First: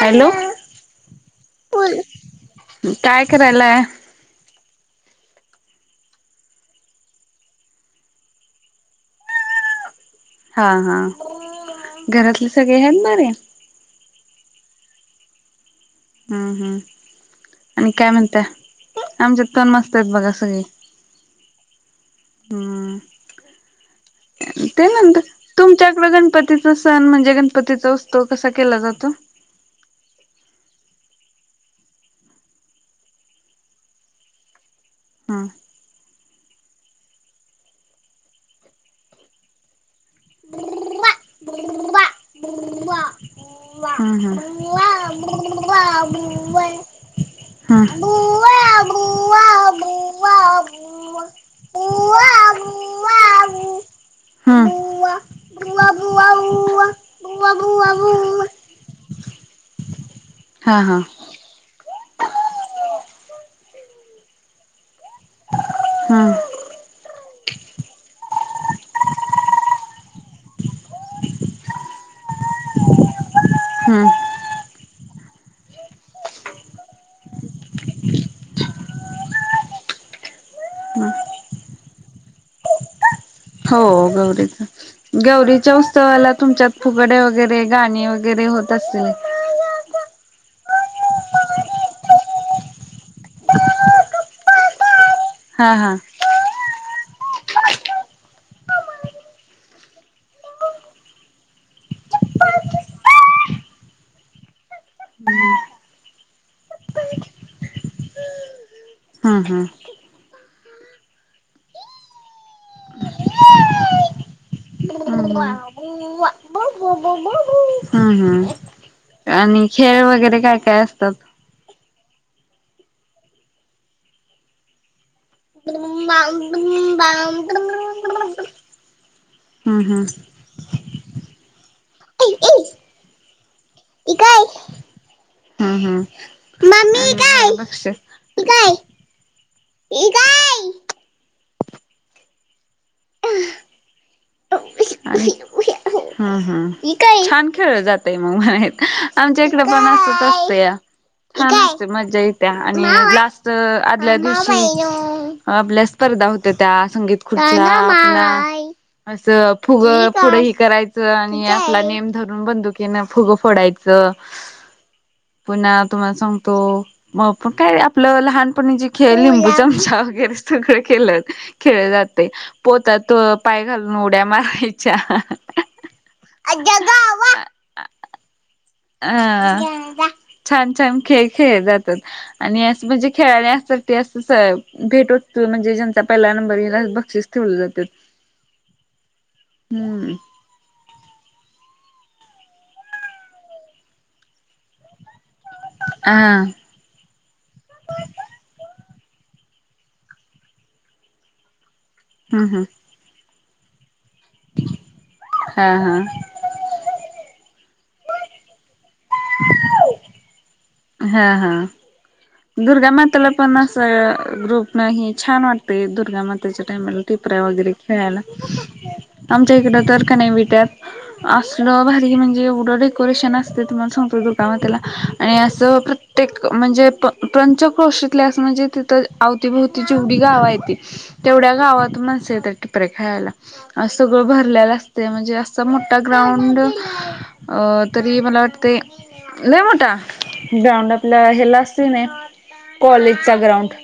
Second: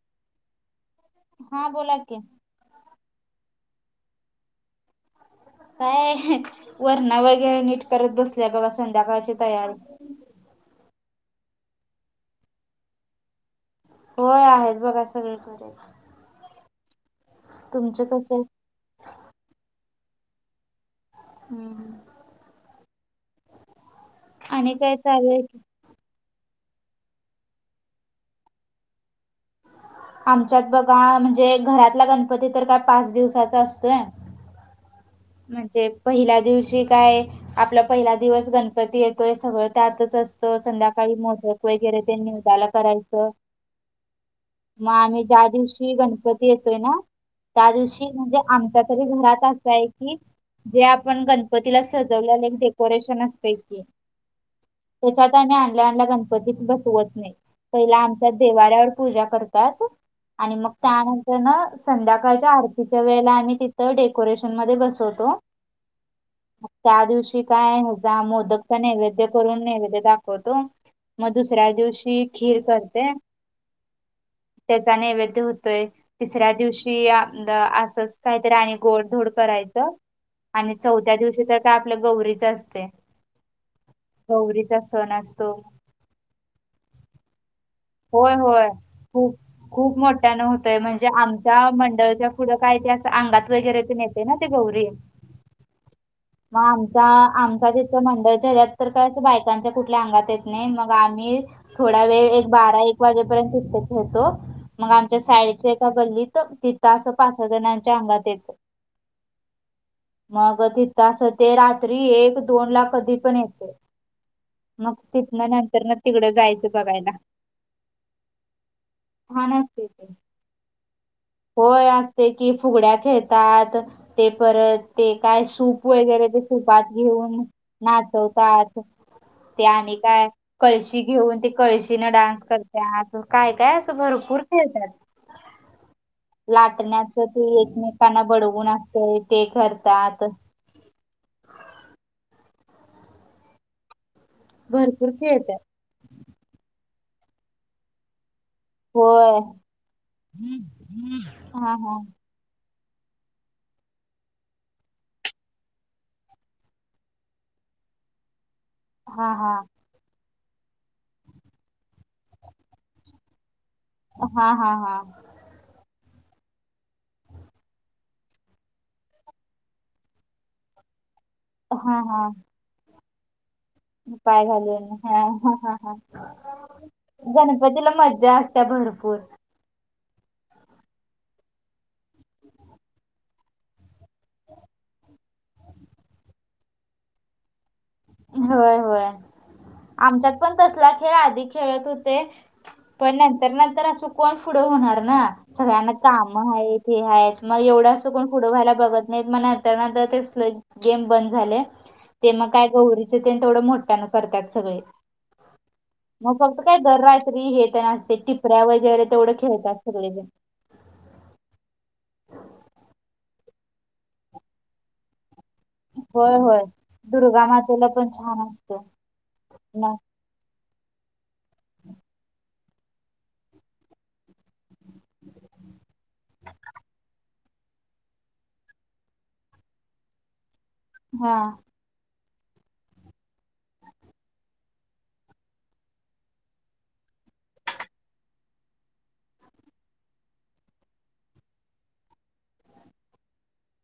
Hello हा बोला की काय करायलाय काय वरणा वगैरे नीट करत बसल्याय बघा संध्याकाळची तयारी हा हा घरातले सगळे आहेत बरे. होय आहेत बघा सगळी बरे येत. हम्म हम् आणि काय कसे म्हणता आमच्यात पण मस्त आहेत बघा सगळी. हम्म हम्म आणि ते काय नंतर चालू आहे तुमच्याकडे गणपतीत सण म्हणजे गणपतीचा उत्सव कसा केला जातो? आमच्यात बघा म्हणजे घरातला गणपती तर काय पाच दिवसाचा असतोय. हा म्हणजे पहिल्या दिवशी काय आपला पहिला दिवस गणपती येतोय सगळं त्यातच अस त संध्याकाळी मोटक वगैरे ते निवदला करायचं. हम्म म आम्ही ज्या दिवशी गणपती येतोय हम्म ना त्या दिवशी म्हणजे बुवा आमच्या तरी बुवा घरात असा आहे की बुवा जे आपण गणपतीला सजवलेले बुवा एक डेकोरेशन बुवा बुवा असतय बु की त्याच्यात आम्ही आणल्या बुवा बुवा बुवा आणल्या बुवा गणपती सुवत नाही बुवा बुवा पहिला आमच्या बुवा देवाऱ्यावर पूजा करतात आणि मग हा हा त्यान तर ना संध्याकाळच्या आरतीच्या वेळेला आम्ही तिथं डेकोरेशन मध्ये बसवतो हम्म त्या दिवशी काय ह्याचा मोदकचा नैवेद्य करून नैवेद्य दाखवतो. मग दुसऱ्या दिवशी खीर करते. हम्म त्याचा नेवैद्य होतोय. तिसऱ्या दिवशी असंच काहीतरी आणि गोडधोड करायचं. आणि चौथ्या दिवशी तर आपल्या गौरीच असतय. हो गौरीच असतो गौरीच्या उत्सवाला तुमच्यात फुगड्या वगैरे गाणी होय वगैरे होय होतअसतील. खूप खूप मोठ्यानं होतंय म्हणजे आमच्या मंडळाच्या पुुढं काय ते असं अंगात वगैरे ना ते गौरी. हा हा मग आमचा आमचा जथं मंडळ चेहऱ्यात तर काय बायकांच्या कुठल्या अंगात येत नाही मग आम्ही थोडा वेळ एक बारा एक वाजेपर्यंत खेळतो. मग आमच्या शाळेची एका गल्लीत तिथं असं पाच जणांच्या अंगात येत. हा हम्म, हम्म मग तिथ तास ते रात्री एक दोन ला कधी पण येते. मग हम्म तिथ हम्म ना नंतर मग बुवा तिकडं जाायचं बघायला. हम् हम् छान आणि असते खेळ ते वगैरे काय काय असतात होय असते की फुगड्या खेळतात ते परत ते काय सूप वगैरे ते सुपात हम्म घेऊन नाचवतात. ते आणि हम्म. काय कळशी घेऊन ते कळशी न डान्स करते काय काय असं घरपूर खळतात हा हा लाटण्याच ते एकमेकांना बडवून असतय ते करतात अं भरपूर खेळतात हम् हम काय छान खेळ जातय मग मणा होय आमच्या इकडे पण असच असता या छान हा असते हा मज्जा येती. आणि लास्ट आदल्या दिवशी आपल्या स्पर्धा होत्या त्या संगीत [unintelligible] हा हा फुग फुड ह करायचं आणि आपला नेम धरून बंदुकीनं फुग फोडायचं. अ हा हा हा पुन्हा तुम्हाला सांगतो मग पण काय आपलं लहानपणी जे खेळ लिंबू चमचा वगैरे सगळं केलं खेळ हा जाते हा पोतात पाय घा लड्या पाय घालून मारच्या हा हा जावा तला मजा असतते अ छान छान खेळ खेळ जातात आणि असं म्हणजे खेळाड अससाठी असं भेट होतो म्हणजे ज्यांचा पहिला नंबर बक्षस ठेवलं जातात होय होय हम्म आमच्यात पण तसला खेळ आधी खेळत होते पण नंतर नंतर असं कोण पुढं होणार ना सगळ्यांना काम हा आहेत ते आहेत मग एवढं अस कोण पुढं व्हायला बघत नाही मग नंतर ना तर तेसलं गेम बंद झाले ते हम् मग हम काय गहरीच ते थोडं मोठ्या न करतात सगळे हा हा मग फक्त काय दर रात्री हे तर नासते टिपऱ्या वगैरे तेवढं खेळतात सगळे जण हा हा दुर्गामाताला पण असं ग्रुप नाही छान वाटत ते होय होय दुर्गामातेच्या टाइमाला टिपऱ्या दुर्गा वगैरे मातेला पण खेळायला छान असतं आमच्या इकडं तर का नाही विटत असलं भारी म्हणजे एढं डेकोरेशन असते तुम्हाला सांगतो दुका म त्याला आणि जपत ते म्हणजे प पंचक्रोशीतले असं म्हणजे तिथं अवतीभोवती जेवढी गावं आहे त हा तेवढ्या गावात मणसेत टिपरे खेळायला सगळं भरलेलं असते म्हणजे असा मोठा ग्राउंड अ तरी मला वाटते नाही मोठा ग्राउंड आपल्या हे ला असतील ना कॉलेजचा ग्राउंड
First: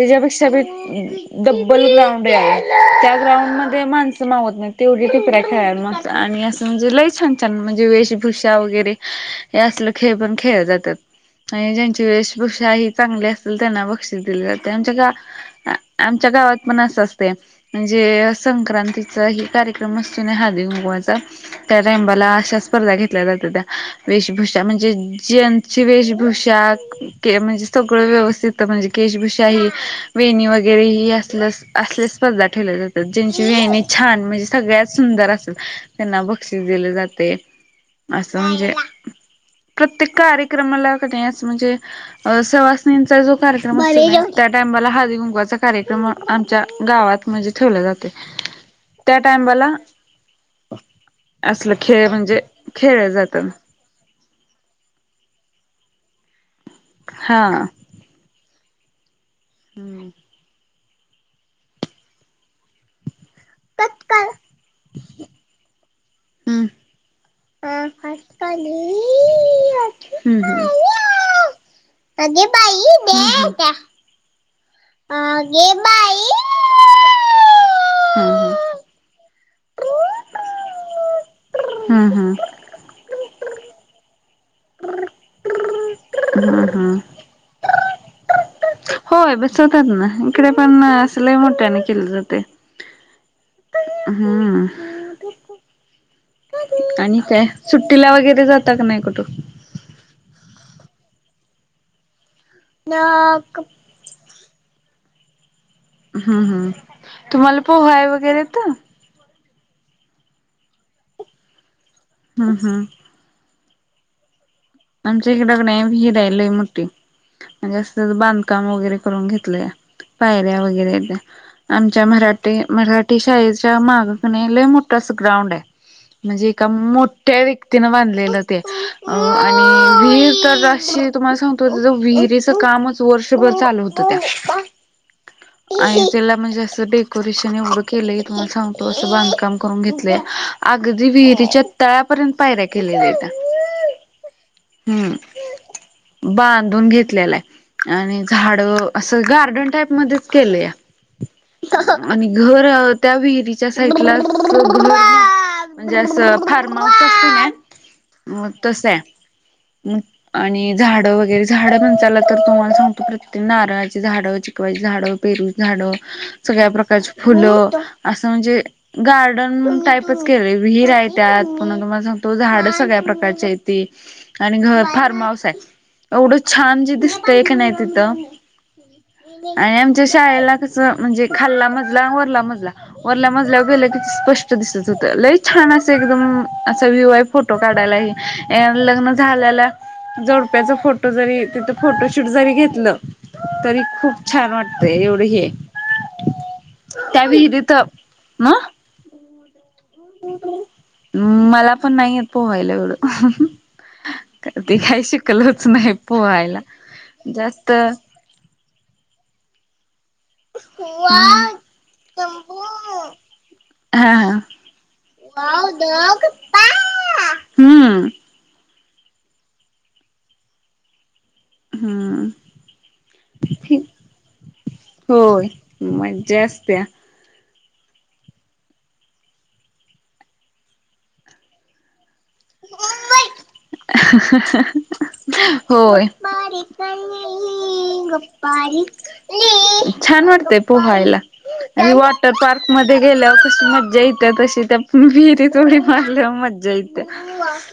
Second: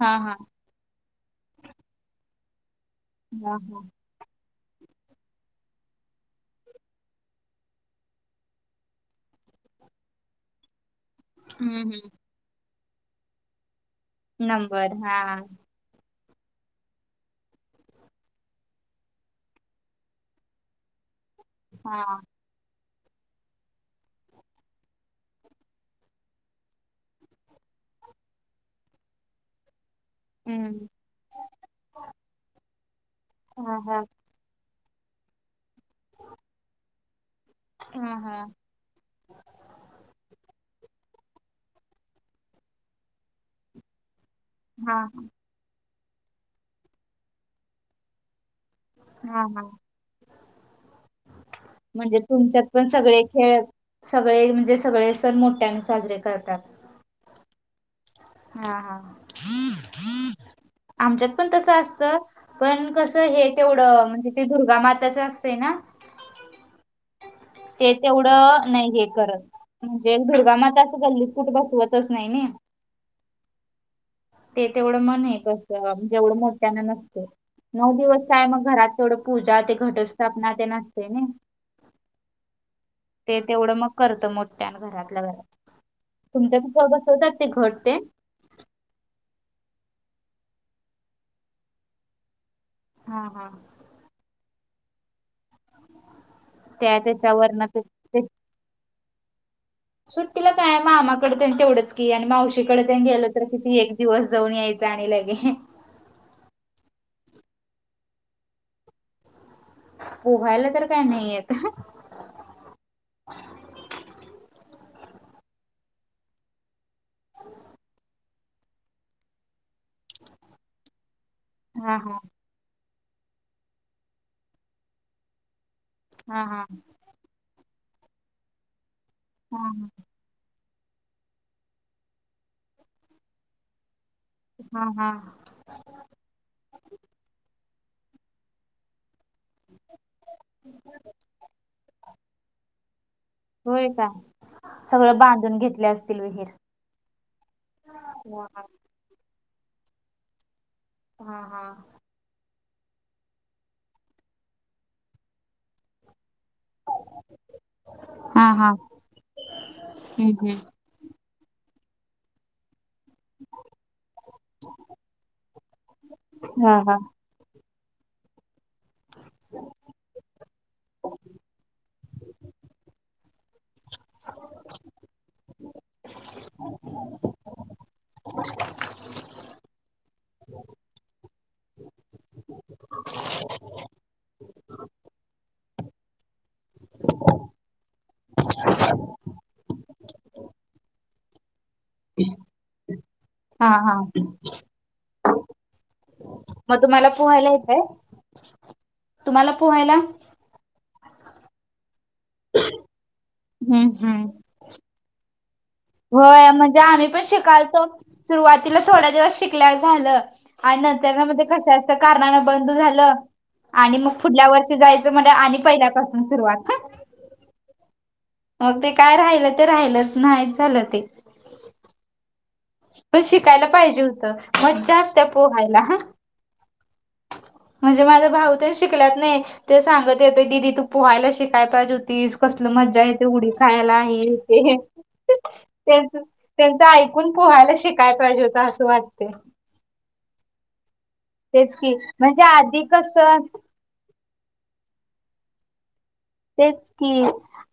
हा हा डब्बल ग्राउंड आहे त्या हा ग्राउंड हा मध्ये माणसं मावत नाही तेवढी टेपऱ्या खाल मस्त आणि अस म्हणजे लय छान छान म्हणजे वेशभूषा वगैरे हे असले खेळ पण खेळले जातात आणि हम्म ज्यांची हम्म वेशभूषा ही चांगली अस त्यांना बक्षीस दिली जाते आमच्या नंबर हा ग आमच्या गावात पण अस असते म्हणजे संक्रांतीचा ह कार्यक्रम असतोय हादी घगवाचा हा कांबाला अशा स्पर्धा घेतल्या जातात त्या वेशभूषा म्हणजे ज वेशभूषा म्हणजे सगळं व्यवस्थित म्हणजे वेशभूषा ही वेणी वगैरे हम्म ही असल असल्या स्पर्धा ठेवल्या जातात ज्यांची हा वेणी हा छान म्हणजे सगळ्यात सुंदर अस त्यांना बक्षीस दिले जाते हा हा असं म्हणजे प्रत्येक कार्यक्रमाला क म्हणजे सवासणीचा जो कार्यक्रम असे त्या टाइमाला हा हळदी गुंकवाचा कार्यक्रम आमच्या गावात म्हणजे ठेवला जाते त्या हा हा टाइमाला असलं खेळ म्हणजे तुमच्यात पण खेळ सगळे जात खेळ सगळे म्हणजे सगळे सण मोठ्याने साजरे करतात हा हा हा हम्म आमच्यात पण तस असत पण कस हे तेवढं बाई म्हण ते दुर्गा माताच असते ना ते तेवढं नाही हे करत म्हणजे दुर्गामाता असं गल्लीत कुठ बसवत अगे बाई दे आता. ते तेवढं मन आहे तस बाई जेवढ मोठ्यांना नसतं, नऊ हा दिवस काय हा. मग घरात तेवढं पूजा ते घटस्थापना ते आसत ना. हम्म हम्म ते तेवढं मग करत मोठ्या आणि घरातल्या घरात तुमच्यात हम्म पण हम्म. बसवतात ते घट ते होय बसवतात ना इकडे पण अस लय मोठ्याने केल जातय. हा हा! हा! त्या आणि काय त्याच्यावरनं ते सुट्टीला ते वगैरे जाता का नाही कुठं? सुट्टीला काय मामा कडे तेवढंच की आणि मावशीकडे गेलो तर नक किती एक दिवस जाऊन यायच आणि लगे हम् हम्! तुम्हाला पोहाय वगैरे येत? पोहायला तर काय नाही येत. हा हा! आमच्या इकडे कनाय विहीर आहे लई मोठी म्हणजे असं तेज बांधकाम वगैरे करून घेत लय पायऱ्या वगैरे हा आमच्या हा मरा ठी, मराठी शाळेच्या माग कनाय लय मोठ आस ग्राउंड आहे हा म्हणजे हा एका मोठ्या व्यक्तीनं बांधलेलं ते अ हा हा! विहीर तर अशी तुम्हाला सांगतो त्या विहिरीचं कामच वर्षभर चालू होतं त्या. हा हा! आणि त्याला म्हणजे असं डेकोरेशन एवढं केलंय तुमला सांगतो असं बांधकाम करून घेतलय, अगदी विहिरीच्या तळापर्यंत पायऱ्या केलेल्यात्या. होय का? सगळं बांधून घेतले असतील हम्, विहीर बांधून घेतलेला आहे आणि हा झाड असं गार्डन टाईप मध्येच केलंया. हा हा! आणि घर त्या विहिरीच्या साईडलाच घर म्हणजे असं फार र्महाऊस असत ना हा हा तस आहे. हम्म हम्म आणि झाड वगैरे, झाड म्हणचाला तर तुम्हाला सांगतो प्रर नारळाची झाडं, चिकवाची झाडं, पेरूची झाडं सगळ्या हां हां. प्रकारची फुलं असं म्हणजे गार्डन टाईपच केलं विहीर आहे. त्यात पुन्हा तुम्हाला सांगतो झाड सगळ्या प्रकारची हायती. आणि घर फार्म हाऊस आहे एवढं छान जे दिसतय की नाही तिथं! आणि आमच्या शाळेला कस म्हणजे खाल्ला मजला आण वरला मजला वरल्या मजल्यावर गेलं कि स्पष्ट दिसत होत लय छान असं एकदम असा व्हिव आहे. फोटो काढायला हे लग्न झाल्याला जोडप्याचा फोटो जरी तिथं फोटोशूट जरी घेतलं हां तरी हां. खूप छान वाटतंय एवढ हे आहे. मग तुम्हाला त्या पोहायला विहिरीत येतंय? म तुम्हाला पोहायला मला पण नाही येत पोहायला एवढं. हम्म हम्म! ते काय शिकलोच नाही. होय पोहायला म्हणजे आम्ही पण जास्त शिकालतो सुरुवातीला थोड्या दिवस शिकल्याव झालं. आणि नंतरन म ते हा कड्याच्या तर कारणान बंद झालं. आणि मग हा पुढल्या वर्षी जायचं म्हटलं आणि वाव डॉग पहिल्यापासून पप्पा. सुरुवात. हम्म! मग ते काय राहिलं ते राहिलच नाहीच झालं ते! हम्म! पण शिकायला पाहिजे होतं मज्जा असते होय पोहायला ह. मज्जा [inaudible] म्हणजे माझा भाऊ ते शिकल्यात नाय ते सांगत येत दिदी तू पोहायला शिकायला पाहिजे होतीस. कसल मज्जा येते उडी खायला हे ते होय. त्यांच ऐकून पोहायला शिकाय पाहिजे होतता असं वाटते. छान वाटतय पोहायला तेच आणि की वॉटर म्हणजे पार्क आधी मध्ये गेल्यावर कसं कशी मज्जा ये त्या तशी त्या विहिरीत उडी मारल्या. तेच की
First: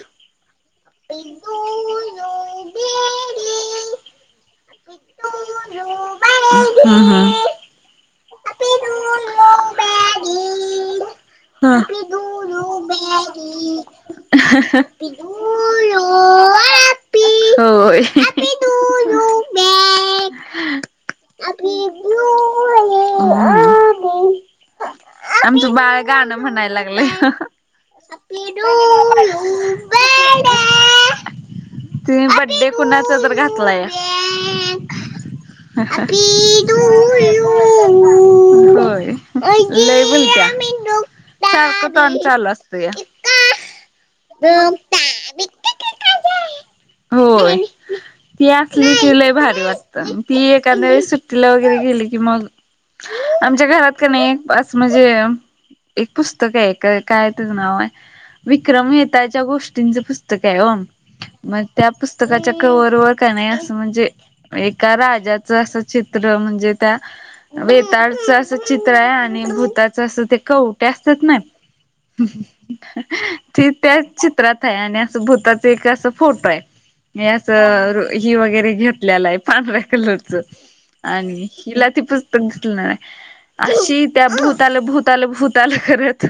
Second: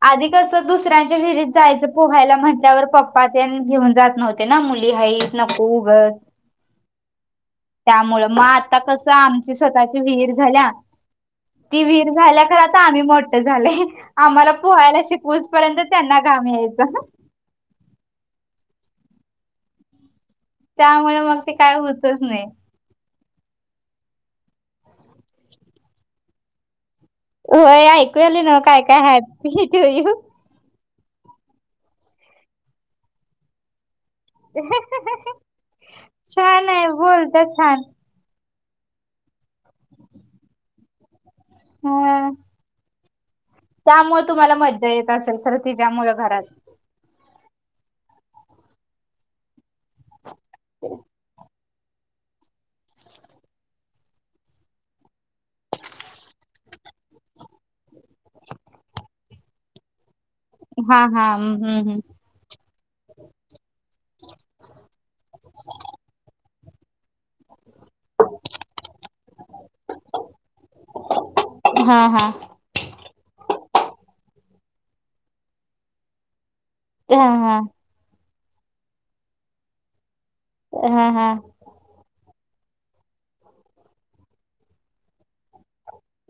आधी कस दुसऱ्यांच्या विहिरीत जायचं पोहायला म्हटल्यावर पप्पा तेन घेऊन जात नव्हते ना मुली हाईत नको उगच. [unintelligible] त्यामुळ मग आता कसं आमची स्वतःची विहीर झाल्या. हा. ती विहीर झाल्या खर आता आम्ही मोठ झाले आम्हाला पोहायला शिक ऊसपर्यंत त्यांना घाम यायचा. होय. त्यामुळे मग ते काय होतच नाही. आमच बाळ गाण म्हणयला लागलय. होय ऐकू यालय नव काय काय हैप्पी टूयू. तुम्ही बड्डे कुणाचा तर घातलाय. Happy to you. हां लइ बोलत्या सारक तोंड ह. चालू असतया. त्यामुळे तुम्हाला मज्जा येत असेल खरं तिच्यामुळ घरात. होय ती असली कि लइ भारी वाटत ती एखादवेळेस सुट्टीला वै गेरे गेली कि मग आमच्या घरात का नाही असं म्हणजे एक पुस्तक आहे का काय तचं नाव आहे विक्रम मेहताच्या गोष्टींच पुस्त काय हो हा हा मग हम्म त्या हम्म पुस्त काच्या कवर वर क नाही असं म्हणजे एका राजाचं असं चित्र म्हणजे त्या वेताळच असं चित्र आहे आणि भूताचं असं ते कवट्या असतात ना. हा हा. ती त्या चित्रात आहे आणि असं भूताच एक असं फोटो आहे. हा हे हा असं ही वगैरे घेतलेला आहे पांढऱ्या कलरच हा हा. आणि हिला ती पुस्तक घेतणार आहे अशी त्या भूताल भूताल भूताल करत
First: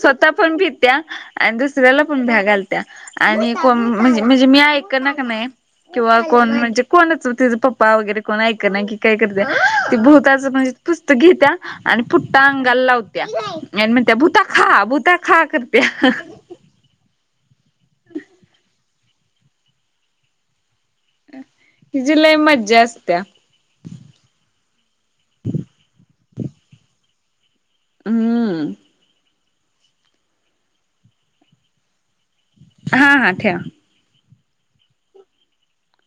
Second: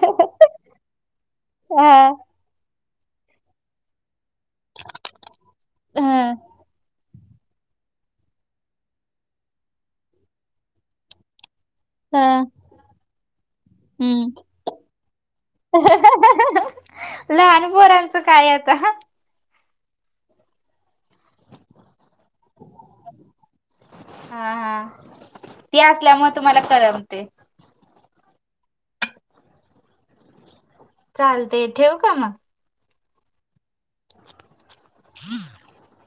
स्वतः पण भित्या आणि दुसऱ्याला हा पण भ्या घालत्या आणि कोन म्हणजे म्हणजे मी ऐक न का नाही किंवा हा कोण म्हणजे कोणच तिज प प्पा वगैरे कोण ऐक ना कि काय करते ती भुताच म्हणजे पुस्तक घेत्या आणि हा फुट्टा अंगाला लावत्या आणि म्हणत्या हम्म. भूता खा भूता खा करत्या. लहान पोरांचं काय आता. हिजी लइ मज्जा असत्या. हा हा ती असल्यामुळ तुम्हाला करमते. हम्म चालते ठेऊ का मग? हा हां ठेवा. [inaudible]